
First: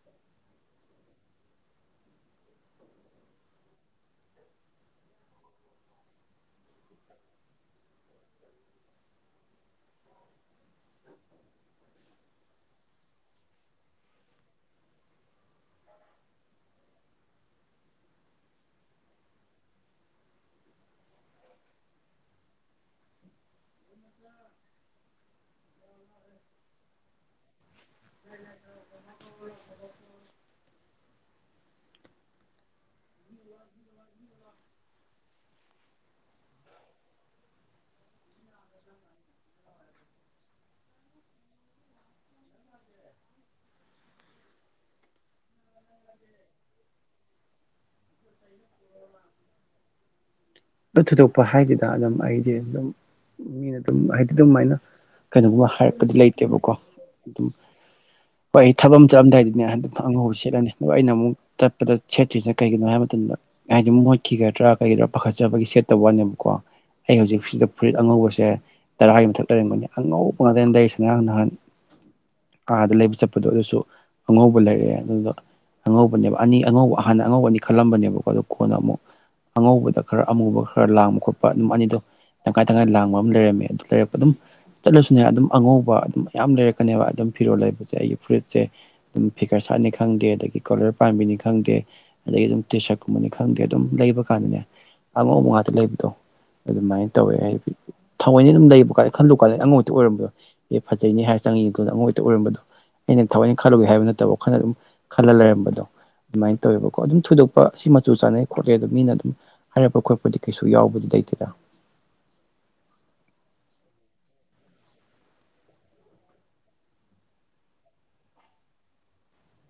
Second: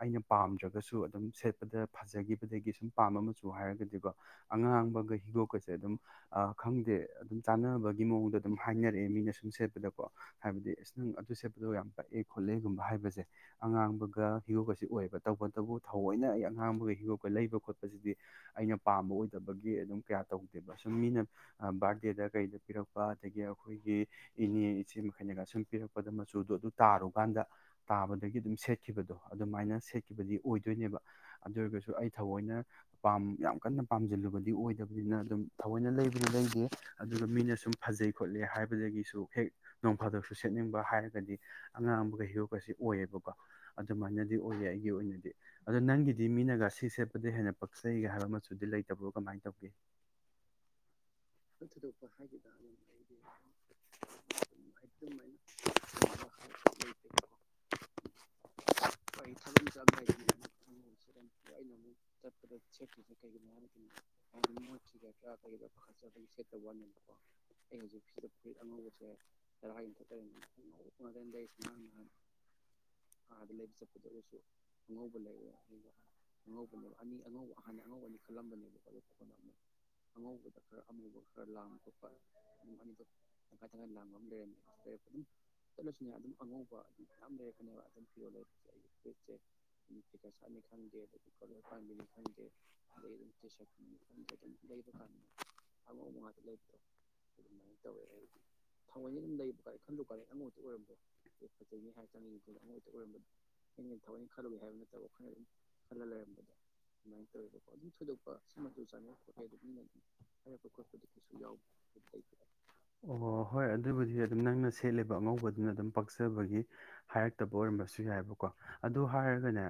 ꯑꯩꯅ ꯄꯥꯝꯗ꯭ꯔꯒꯁꯨ ꯑꯗꯨꯝ ꯁꯦꯠꯄꯗ ꯐꯖꯈꯤꯕꯗꯒꯤ ꯁꯨꯝ ꯄꯥꯝꯕ ꯑꯃꯁꯨ ꯍꯥꯏꯔꯒꯗꯤꯀꯣ ꯑꯉꯥꯡꯕꯒ ꯍꯤꯗꯣꯛꯀꯁꯦ ꯑꯗꯨꯝ ꯑ ꯈꯪꯗꯦ ꯑꯗꯨꯝ ꯆꯥꯟꯅꯕꯒꯤ ꯃꯑꯣꯡꯗ ꯑꯗꯨꯝ ꯍꯥꯏꯅꯔꯛꯑꯦ ꯃꯤꯅ ꯁꯨꯝ ꯁꯦꯠꯄꯗꯀꯣ ꯍꯥꯏꯕꯗꯤ ꯑꯁ ꯅꯪ ꯑꯗꯨ ꯁꯦꯠꯄꯗꯣ ꯌꯥꯝ ꯄꯛꯑꯦ ꯈꯣꯠꯂꯦꯒꯨꯝꯕ ꯍꯥꯏꯕꯁꯦ ꯑꯉꯥꯡꯕꯒ ꯍꯤꯔꯣꯒꯁꯤ ꯑꯣꯏꯑꯕ ꯇꯧꯕꯇꯕꯨ ꯊꯑꯣꯏꯅ ꯑꯩ ꯑꯉꯥꯡꯕꯒ ꯍꯤꯔꯣꯛꯒ ꯂꯩꯕ ꯈꯣꯠꯄ ꯁꯤꯗꯤ ꯑꯩꯅ ꯄꯥꯝꯕ ꯑꯣꯏꯗꯕꯒꯤ ꯑꯗꯨꯝ ꯀꯌꯥ ꯇꯧꯗꯦꯕ ꯁꯨꯝ ꯃꯤꯅ ꯕꯥꯔꯗꯦꯗ ꯀꯩꯗ ꯄꯤꯔꯛꯄ ꯑꯗꯒꯤ ꯑꯩꯈꯣꯏꯒꯤ ꯏꯅꯦ ꯏꯆꯦ ꯃꯈꯩꯅꯒ ꯁꯨꯝ ꯄꯤꯔꯛꯄꯗ ꯃꯆꯨꯗꯣ ꯑꯗꯨ ꯇꯥꯔꯨꯀꯥꯟꯗ ꯇꯥꯕꯗꯒꯤ ꯑꯗꯨꯝ ꯁꯦꯠꯈꯤꯕꯗꯣ ꯑꯗꯨꯃꯥꯏꯅ ꯁꯦꯠꯈꯤꯕꯗꯤ ꯑꯣꯏꯗꯣꯏꯅꯦꯕ ꯑꯗꯨ ꯑꯣꯏꯔꯒꯁꯨ ꯑꯩ ꯊꯑꯣꯏꯅ ꯄꯥꯝ ꯌꯥꯝ ꯀꯟꯅ ꯄꯥꯝꯁꯤꯜꯂꯨꯕꯗꯤ ꯑꯣꯏꯗꯕꯅꯤꯅ ꯑꯗꯨꯝ ꯊꯑꯣꯏꯅ ꯂꯩꯕꯨꯗꯤ ꯂꯩꯇꯦ ꯑꯗꯨꯒ ꯃꯤꯅ ꯁꯨꯝ ꯐꯖꯩ ꯈꯣꯠꯂꯦ ꯍꯥꯏꯕꯗꯒꯤꯁꯨ ꯍꯦꯛ ꯅꯣꯡ ꯐꯥꯗꯁꯨ ꯁꯦꯠꯅꯤꯡꯕ ꯍꯥꯏꯔꯒꯗꯤ ꯑꯉꯥꯡꯕꯒ ꯍꯤꯔꯣꯛꯀꯁꯤ ꯑꯣꯏꯌꯦꯕꯀꯣ ꯑꯗꯨꯃꯥꯏꯅꯗꯤ ꯑꯣꯏꯌꯦ ꯑꯩꯒꯤ ꯑꯣꯏꯅꯗꯤ ꯑꯗꯣ ꯅꯪꯒꯤꯗꯤ ꯃꯤꯅꯒꯁꯤ ꯁꯦꯠꯄꯗ ꯍꯦꯟꯅ ꯄꯛꯆꯩꯒ ꯍꯥꯏꯕ ꯃꯁꯨꯗꯤ ꯂꯩꯇꯕ꯭ꯔꯣ ꯀꯃꯥꯏꯅ ꯇꯧꯒꯦ *inaudible* ꯍꯥꯏꯗꯦꯗ ꯑꯗꯨꯝ ꯑꯩꯗꯤ ꯑꯗꯨꯝ ꯃꯤꯅ ꯑꯗꯨꯝ ꯍꯥꯏꯗꯤ ꯑꯗꯨꯝꯃꯥꯏꯅ ꯀꯩꯅꯣꯒꯨꯝꯕ ꯍꯥꯏꯔꯛꯄꯗꯤ ꯂꯩꯇꯦ ꯇꯦꯕꯀꯣ ꯑꯗꯨꯝ ꯍꯣꯏ ꯑꯩ ꯊꯕꯛ ꯑꯃ ꯆꯠꯂꯝꯝꯗꯥꯏꯗꯗꯤꯅꯦ ꯑꯗꯨꯝ ꯑꯉꯧꯕ ꯁꯦꯠꯂꯅꯤ ꯑꯗꯣ ꯑꯩꯅ ꯑꯃꯨꯛ ꯆꯠꯄꯗ ꯁꯦꯠꯇ꯭ꯔꯤꯁꯤꯅ ꯀꯩꯒꯤꯅꯣ ꯍꯥꯏꯕ ꯃꯇꯝꯗ ꯍꯥꯏꯗꯤ ꯃꯣꯠꯈꯤꯒꯗ꯭ꯔꯥ ꯀꯩꯗ꯭ꯔꯥ ꯄꯈꯥꯠꯆꯕꯒꯤ ꯁꯦꯠꯇ ꯋꯥꯅꯦꯁꯀꯣ ꯑꯩ ꯍꯧꯖꯤꯛꯁꯤ ꯐꯨꯔꯤꯠ ꯑꯉꯧꯕꯁꯦ ꯇꯔꯥꯒꯤ ꯃꯊꯛ ꯂꯩꯔꯝꯒꯅꯤ ꯑꯉꯧꯕ ꯉꯛꯇꯅꯦ ꯂꯩꯔꯤꯁꯦ꯫ ꯉꯔꯥꯡ ꯅꯍꯥꯟ *unintelligible* ꯑꯥꯗ ꯂꯩꯕ ꯆꯠꯄꯗꯣ ꯑꯗꯨꯁꯨ ꯑꯉꯧꯕ ꯂꯩꯔꯛꯑꯦ ꯑꯗꯨꯗ ꯑꯉꯧꯕꯅꯦꯕ ꯑꯅꯤ ꯑꯉꯧꯕ ꯑꯍꯥꯟꯅ ꯑꯉꯧꯕ ꯑꯅꯤ ꯈꯜꯂꯝꯕꯅꯦꯕꯀꯣ ꯑꯗꯣ ꯀꯣꯟꯅ ꯑꯃꯨꯛ ꯑꯉꯧꯕꯗ ꯈꯔ ꯑꯃꯨꯕ ꯈꯔ ꯂꯥꯡꯕ ꯈꯣꯠꯄ ꯑꯗꯨꯝ ꯑꯅꯤꯗꯣ ꯇꯪꯈꯥꯏ ꯇꯪꯉꯥꯏ ꯂꯥꯡꯕ ꯑꯃ ꯂꯩꯔꯝꯃꯦ ꯑꯗꯨ ꯂꯩꯔꯛꯄ ꯑꯗꯨꯝ ꯆꯠꯂꯁꯨꯅꯦ ꯑꯗꯨꯝ ꯑꯉꯧꯕ ꯑꯗꯨꯝ ꯃꯌꯥꯝ ꯂꯩꯔꯛꯀꯅꯦꯕ ꯑꯗꯨꯝ ꯐꯤꯔꯣꯜ ꯂꯩꯕꯁꯦ ꯑꯩꯒꯤ ꯐꯨꯔꯤꯠꯁꯦ ꯑꯗꯨꯝ ꯐꯤꯒꯔ ꯁꯥꯔꯠꯅꯤ ꯈꯪꯗꯦ ꯑꯗꯒꯤ ꯀꯣꯂꯔ ꯄꯥꯟꯕꯤꯅꯤ ꯈꯪꯗꯦ ꯑꯗꯒꯤ ꯑꯗꯨꯝ ꯇꯤ ꯁꯥꯔꯠ ꯀꯨꯝꯕꯅꯤ ꯈꯪꯗꯦ ꯑꯗꯨꯝ ꯂꯩꯕ ꯀꯟꯗꯅꯦ ꯑꯉꯧꯕ ꯉꯥꯛ ꯂꯩꯕꯗꯣ ꯑꯗꯨꯃꯥꯏꯅ ꯇꯧꯋꯦ ꯍꯥꯏꯗꯤ ꯊꯑꯣꯏꯅ ꯑꯗꯨꯝ ꯂꯩꯕ ꯈꯜꯂꯨ ꯀꯟꯗꯥꯗꯤ ꯑꯉꯧꯕꯥ ꯍꯦꯛꯇꯥ ꯑꯣꯏꯔꯝꯕꯗꯣ ꯑꯦ ꯐꯖꯩꯅꯦ ꯍꯥꯏꯔ ꯆꯪꯉ ꯌꯦꯟꯒꯨ ꯀꯟꯗ ꯑꯉꯧꯕ ꯍꯦꯛꯇ ꯑꯣꯏꯔꯝꯕꯗꯣ ꯑꯩꯅ ꯊꯑꯣꯏ ꯈꯜꯂꯨꯒꯦ ꯍꯥꯏꯕ ꯅꯠꯇꯕ ꯋꯥꯈꯜꯅ ꯑꯗꯨꯝ ꯈꯜꯂ ꯂꯩꯔꯝꯕꯗꯣ ꯑꯗꯨꯃꯥꯏꯅ ꯇꯧꯋꯦꯕꯀꯣ ꯑꯗꯨꯝ ꯊꯣꯏꯗꯣꯛꯄ ꯑꯁꯤ ꯃꯆꯨ ꯆꯥꯟꯅꯩ ꯈꯣꯠꯂꯦ ꯑꯣ ꯃꯤꯅ ꯑꯗꯨꯝ ꯍꯥꯏꯔꯛꯄ ꯈ ꯈꯣꯠꯄꯗꯤ ꯀꯩꯁꯨ ꯌꯥꯎꯕꯗꯤ ꯂꯩꯇꯦꯗ ꯑꯣ ꯍꯣꯏ ꯑꯗꯨꯕꯨꯗꯤ ꯑꯗꯨꯝ ꯅꯪꯅ ꯁꯦꯠꯂꯤꯕ ꯑꯉꯧꯕꯗꯨꯅ ꯑꯗꯨꯝ ꯄꯥꯛꯆꯕꯒꯤ ꯍꯥꯏꯔꯛꯇꯕ ꯑꯣꯏꯔꯝꯕꯁꯨ ꯌꯥꯏꯕꯀꯣ ꯑꯗꯨ ꯍꯥꯏꯔꯒꯅꯦ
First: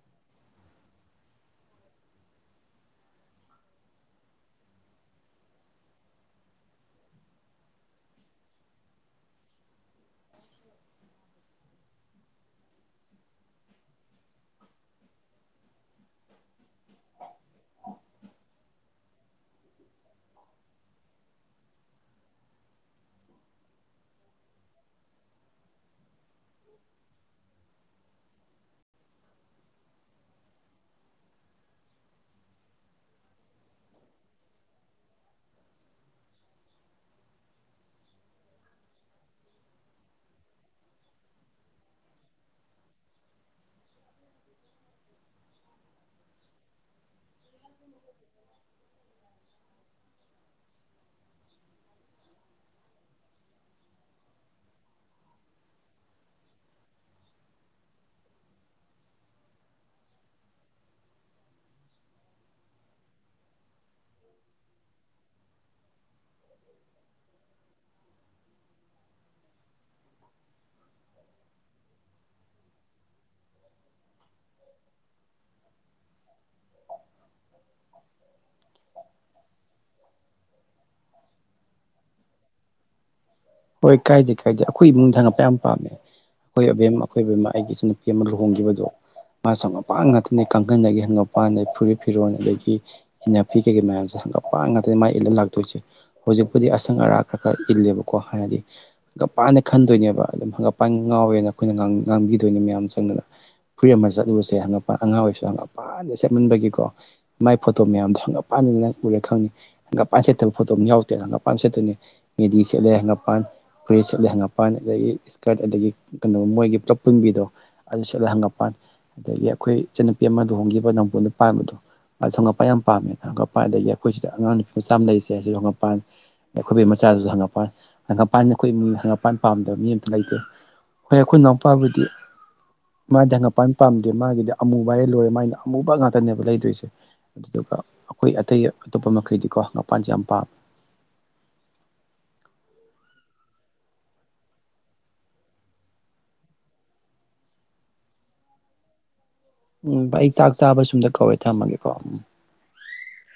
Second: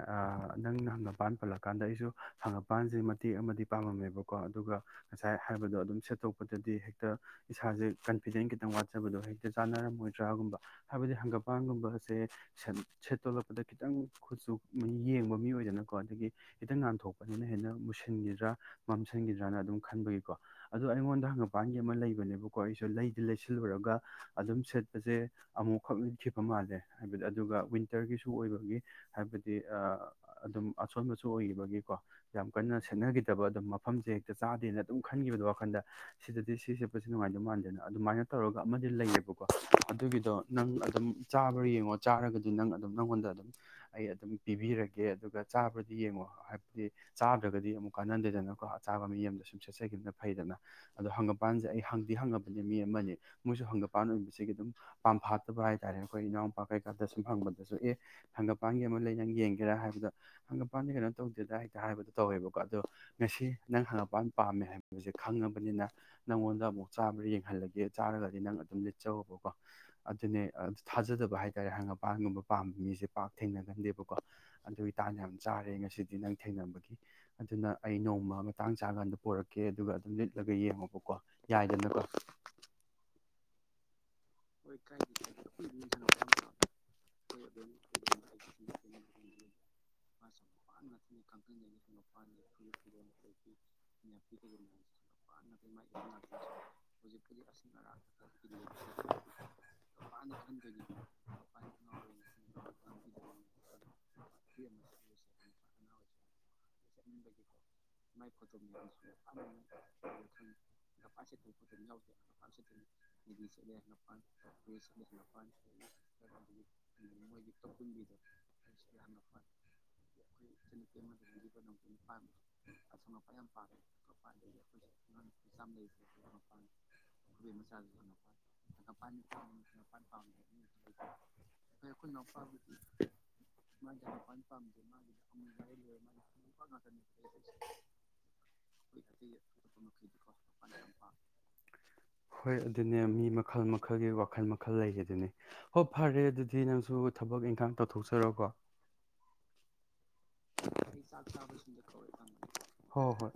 ꯅꯪꯅ ꯍꯪꯒꯄꯥꯟ ꯄꯜꯂꯀꯥꯟꯗ ꯑꯩꯁꯨ ꯍꯥꯡꯉꯄꯥꯟꯁꯦ ꯃꯇꯦꯛ ꯑꯃꯗꯤ ꯄꯥꯝꯃꯝꯃꯦꯕꯀꯣ ꯑꯗꯨꯒ ꯉꯁꯥꯏ ꯍꯥꯏꯕꯗꯣ ꯑꯗꯨꯝ ꯁꯦꯠꯇꯣꯛꯄꯗꯗꯤ ꯍꯦꯛꯇ ꯏꯁꯥꯁꯦ ꯀꯟꯐꯤꯗꯦꯟ ꯈꯤꯇꯪ ꯋꯥꯠꯆꯕꯗꯣ ꯍꯦꯛꯇ ꯆꯥꯅꯔꯝꯃꯣꯏꯗ꯭ꯔꯥꯒꯨꯝꯕ ꯍꯥꯏꯕꯗꯤ ꯍꯪꯒꯥꯄꯥꯟꯒꯨꯝꯕ ꯑꯁꯦ ꯁꯦꯠꯇꯣꯂꯛꯄꯗ ꯈꯤꯇꯪ ꯈꯨꯠꯆꯨ ꯌꯦꯡꯕ ꯃꯤ ꯑꯣꯏꯗꯅꯀꯣ ꯑꯗꯒꯤ ꯈꯤꯇꯪ ꯉꯥꯥꯟꯊꯣꯛꯄꯅꯤꯅ ꯍꯦꯟꯅ ꯃꯨꯁꯤꯟꯈꯤꯗ꯭ꯔꯥ ꯃꯝꯁꯤꯟꯈꯤꯗ꯭ꯔꯅ ꯑꯗꯨꯝ ꯈꯟꯕꯒꯤꯀꯣ ꯑꯗꯣ ꯑꯩꯉꯣꯟꯗ ꯍꯪꯉꯄꯥꯟꯒꯤ ꯑꯃ ꯂꯩꯕꯅꯦꯕꯀꯣ ꯑꯩꯁꯨ ꯂꯩꯗꯤ ꯂꯩꯁꯤꯜꯂꯨꯔꯒ ꯑꯗꯨꯝ ꯁꯦꯠꯄꯁꯦ ꯑꯃꯨꯛꯈꯛ ꯂꯤꯠꯈꯤꯕꯥ ꯃꯥꯜꯂꯦ ꯍꯥꯏꯕꯗꯤ ꯑꯗꯨꯒ ꯋꯤꯟꯇꯔꯒꯤꯁꯨ ꯑꯣꯏꯕꯒꯤ ꯍꯥꯏꯕꯗꯤ ꯑ ꯑꯗꯨꯝ ꯑꯁꯣꯟꯕꯁꯨ ꯑꯣꯏꯈꯤꯕꯒꯤꯀꯣ ꯌꯥꯝ ꯀꯟꯅ ꯁꯦꯠꯅꯈꯤꯗꯕ ꯑꯗꯨꯝ ꯃꯐꯝꯁꯦ ꯍꯦꯛꯇ ꯆꯥꯗꯦꯅ ꯑꯗꯨꯝ ꯈꯟꯈꯤꯕꯗꯣ ꯋꯥꯈꯟꯗ ꯁꯤꯗꯗꯤ ꯁꯤ ꯁꯦꯠꯄꯁꯦ ꯅꯨꯡꯉꯥꯏꯗꯧ ꯃꯥꯟꯗꯦꯅ ꯑꯗꯨꯃꯥꯏꯅ ꯇꯧꯔꯒ ꯑꯃꯗꯤ ꯂꯩꯌꯦꯕꯀꯣ ꯑꯗꯨꯒꯤꯗꯣ ꯅꯪ ꯑꯗꯨꯝ ꯆꯥꯕ꯭ꯔꯥ ꯌꯦꯡꯉꯣ ꯆꯥꯔꯒꯗꯤ ꯅꯪ ꯑꯗꯨꯝ ꯅꯪꯉꯣꯟꯗ ꯑꯗꯨꯝ ꯑꯩ ꯑꯗꯨꯝ ꯄꯤꯕꯤꯔꯒꯦ ꯑꯗꯨꯒ ꯆꯥꯕꯗꯤ ꯌꯦꯡꯉꯣ ꯍꯥꯏꯕꯗꯤ ꯆꯥꯗ꯭ꯔꯒꯗꯤ ꯑꯃꯨꯛ ꯀꯥꯟꯅꯟꯗꯦꯗꯅꯀꯣ ꯑ ꯆꯥꯕ ꯃꯤ ꯑꯃꯗ ꯁꯨꯝ ꯁꯦꯠꯆꯈꯤꯕꯅ ꯐꯩꯗꯅ ꯑꯗꯣ ꯍꯪꯒꯄꯥꯟꯁꯦ ꯑꯩ ꯍꯪꯗꯤ ꯍꯪꯉꯕꯅꯤ ꯃꯤ ꯑꯃꯅꯤ ꯃꯣꯏꯁꯨ ꯍꯪꯒꯄꯥꯟ ꯑꯣꯏꯕꯁꯤꯒꯤ ꯑꯗꯨꯝ ꯄꯥꯝꯐꯥꯠꯇꯕ ꯍꯥꯏꯇꯥꯥꯔꯦ ꯑꯩꯈꯣꯏ ꯏꯅꯥꯎꯄꯥ ꯀꯩꯀꯥꯗ ꯁꯨꯝ ꯐꯪꯕꯗꯁꯨ ꯑꯦ ꯍꯪꯒꯄꯥꯟꯒꯤ ꯑꯃ ꯂꯩ ꯅꯪ ꯌꯦꯡꯒꯦꯔꯥ ꯍꯥꯏꯕꯗ ꯍꯪꯉꯄꯥꯟꯗꯤ ꯀꯩꯅꯣ ꯇꯧꯗꯦꯗ ꯍꯦꯛꯇ ꯍꯥꯏꯕꯗꯣ ꯇꯧꯋꯦꯕꯀꯣ ꯑꯗꯣ ꯉꯁꯤ ꯅꯪ ꯍꯪꯉꯄꯥꯟ ꯄꯥꯝꯃꯦ ꯍꯥꯏꯕꯁꯦ ꯈꯪꯉꯕꯅꯤꯅ ꯅꯪꯉꯣꯟꯗ ꯑꯃꯨꯛ ꯆꯥꯕ꯭ꯔꯥ ꯌꯦꯡꯍꯜꯂꯒꯦ ꯆꯥꯔꯒꯗꯤ ꯅꯪ ꯑꯗꯨꯝ ꯂꯤꯠꯆꯧꯑꯣꯕꯀꯣ ꯑꯗꯨꯅꯦ ꯊꯥꯖꯗꯕ ꯍꯥꯏ ꯇꯥꯔꯦ ꯍꯪꯒꯄꯥꯟꯒꯨꯝꯕ ꯄꯥꯝꯕ ꯃꯤꯁꯦ ꯄꯥꯛ ꯊꯦꯡꯅꯒꯟꯗꯦꯕꯀꯣ ꯑꯗꯨꯒꯤ ꯇꯥꯟ ꯌꯥꯝ ꯆꯥꯔꯦ ꯉꯁꯤꯗꯤ ꯅꯪ ꯊꯦꯡꯅꯕꯒꯤ ꯑꯗꯨꯅ ꯑꯩ ꯅꯣꯡꯃ ꯃꯇꯥꯡ ꯆꯥꯀꯥꯟꯗ ꯄꯣꯔꯛꯀꯦ ꯑꯗꯨꯒ ꯑꯗꯨꯝ ꯂꯤꯠꯂꯒ ꯌꯦꯡꯉꯣꯕꯀꯣ ꯌꯥꯏꯗꯅꯀꯣ ꯍꯣꯏ ꯀꯥꯏꯗꯦ ꯀꯩ ꯍꯥꯏꯗꯦ ꯑꯩꯈꯣꯏ ꯏꯨꯡꯗ ꯊꯪꯉꯛꯄ ꯌꯥꯝ ꯄꯥꯝꯃꯦ ꯑꯩꯈꯣꯏꯕꯦꯝ ꯑꯃ ꯑꯩꯈꯣꯏ ꯕꯦꯝꯃ ꯑꯩꯒꯤ ꯏꯆꯟꯅꯨꯄꯤ ꯑꯃ ꯂꯨꯍꯣꯡꯈꯤꯕꯗꯣ ꯃꯥꯁꯨ ꯍꯪꯒꯃꯄꯥꯡ ꯉꯥꯛꯇꯅꯤ ꯀꯥꯡꯒꯟꯗꯒꯤ ꯍꯪꯒꯥꯄꯟ ꯐꯨꯔꯤꯠ ꯐꯤꯔꯣꯟꯗꯒꯤ ꯀꯩꯗꯒꯤ ꯏꯟꯅꯐꯤ ꯀꯩꯀꯩ ꯃꯌꯥꯝꯁꯦ ꯍꯉꯥꯄꯥꯟ ꯃꯥꯥꯏ ꯏꯜꯂꯒ ꯂꯥꯛꯇꯣꯏꯁꯦ ꯍꯧꯖꯤꯛꯄꯨꯗꯤ ꯑꯁꯪ ꯑꯔꯥꯛ ꯈꯔ ꯈꯔ ꯏꯜꯂꯦꯕꯀꯣ ꯍꯥꯏ ꯍꯥꯏꯗꯤ ꯍꯪꯒꯞꯄꯥꯟꯁ ꯈꯟꯗꯣꯏꯅꯦꯕ ꯑꯗꯨꯝ ꯍꯪꯒꯄꯥꯟ ꯉꯥꯎꯋꯦꯅ ꯑꯩꯈꯣꯏꯅ ꯉꯥꯡꯕꯤꯗꯣꯏꯅꯤ ꯃꯌꯥꯝ ꯆꯪꯕꯅ ꯐꯨꯔꯤ ꯑꯃꯗ ꯆꯠꯂꯨꯁꯦ ꯌꯥꯝꯅ ꯑꯉꯥꯡ ꯑꯣꯏꯔꯁꯨ ꯌꯥꯝꯅꯄꯥꯟꯗ ꯁꯦꯠꯃꯟꯕꯒꯤꯀꯣ ꯃꯥꯏ ꯐꯣꯇꯣ ꯃꯌꯥꯝꯗꯣ ꯍꯪꯉꯞꯄꯥꯟꯗꯅ ꯎꯔꯦ ꯈꯪꯉꯤ ꯍꯪꯒꯞꯄꯥꯟ ꯁꯦꯠꯇꯕ ꯐꯣꯇꯣ ꯑꯃ ꯌꯥꯎꯗ꯭ꯔꯦꯅ ꯍꯪꯉꯞꯄꯥꯟ ꯁꯦꯠꯇꯣꯏꯅꯤ ꯃꯦꯗꯤ ꯁꯦꯠꯂꯦ ꯍꯪꯒꯄꯥꯟ ꯐ꯭ꯔꯦꯁ ꯁꯦꯠꯂꯦ ꯍꯪꯉꯄꯥꯟ ꯑꯗꯒꯤ ꯏꯁꯀꯔꯠ ꯑꯗꯒꯤ ꯀꯩꯅꯣ ꯃꯣꯏꯒꯤ ꯄꯨꯂꯞ ꯄꯨꯨꯟꯕꯤꯗꯣ ꯑꯗꯨꯁꯨꯠꯂ ꯍꯪꯉꯛꯄꯥꯟ ꯑꯗꯒꯤ ꯑꯩꯈꯣꯏ ꯏꯆꯟꯅꯨꯄꯤ ꯑꯃꯗ ꯍꯣꯡꯈꯤꯕ ꯅꯪꯕꯨꯣꯟꯅ ꯄꯥꯏꯕꯗꯣ ꯁꯣꯉꯠꯄ ꯌꯥꯝ ꯄꯥꯝꯃꯦꯅ ꯁꯣꯒꯠꯄ ꯑꯗꯒꯤ ꯑꯩꯈꯣꯏꯁꯤꯗ ꯑꯉꯥꯡ ꯅꯨꯄꯤ ꯃꯆꯥꯝ ꯂꯩꯔꯤꯁꯦ ꯑꯁꯤ ꯁꯣꯉꯞꯄ ꯑꯩꯈꯣꯏꯕ ꯃꯆꯥꯗꯨꯁꯨ ꯍꯪꯉꯛꯄꯅ꯫ ꯍꯪꯉꯝꯄꯥꯟ ꯑꯩꯈꯣꯏ ꯍꯪꯉꯝꯄꯥꯟ ꯄꯥꯝꯗꯕ ꯃꯤ ꯑꯝꯇ ꯂꯩꯇꯦ ꯍꯣꯏ ꯑꯩꯈꯣꯏ ꯏꯅꯥꯎꯄꯥꯕꯨꯗꯤ ꯃꯥꯗꯤ ꯍꯪꯉꯛꯄ ꯄꯥꯝꯗꯦ ꯃꯥꯒꯤꯗꯤ ꯑꯃꯨꯕ ꯍꯥꯏꯔ ꯂꯣꯏꯔꯦ ꯃꯥꯒꯤꯅ ꯑꯃꯨꯕ ꯉꯥꯛꯇꯅꯦꯕ ꯂꯩꯗꯣꯏꯁꯦ꯫ ꯑꯗꯨꯗꯨꯒ ꯑꯩꯈꯣꯏ ꯑꯇꯩ ꯑꯇꯣꯞꯄ ꯃꯈꯩꯗꯤꯀꯣ ꯃꯄꯥꯟꯁꯦ ꯌꯥꯝ ꯄꯥꯝꯃꯦ꯫ ꯍꯣꯏ ꯑꯗꯨꯅꯦ ꯃꯤ ꯃꯈꯜ ꯃꯈꯜꯒꯤ ꯋꯥꯈꯜ ꯃꯈꯜ ꯂꯩꯈꯤ ꯑꯗꯨꯅꯦ꯫ ꯍꯣꯏ ꯐꯔꯦ ꯑꯗꯨꯗꯤ ꯅꯪꯁꯨ ꯊꯕꯛ ꯏꯪꯈꯥꯡ ꯇꯧꯊꯣꯛꯆꯔꯣꯀꯣ꯫ ꯎꯝ ꯑꯩ ꯆꯥꯛ ꯆꯥꯕ ꯁꯨꯝꯗ ꯀꯧꯋꯦ ꯊꯝꯃꯒꯦꯀꯣ ꯍꯣꯏ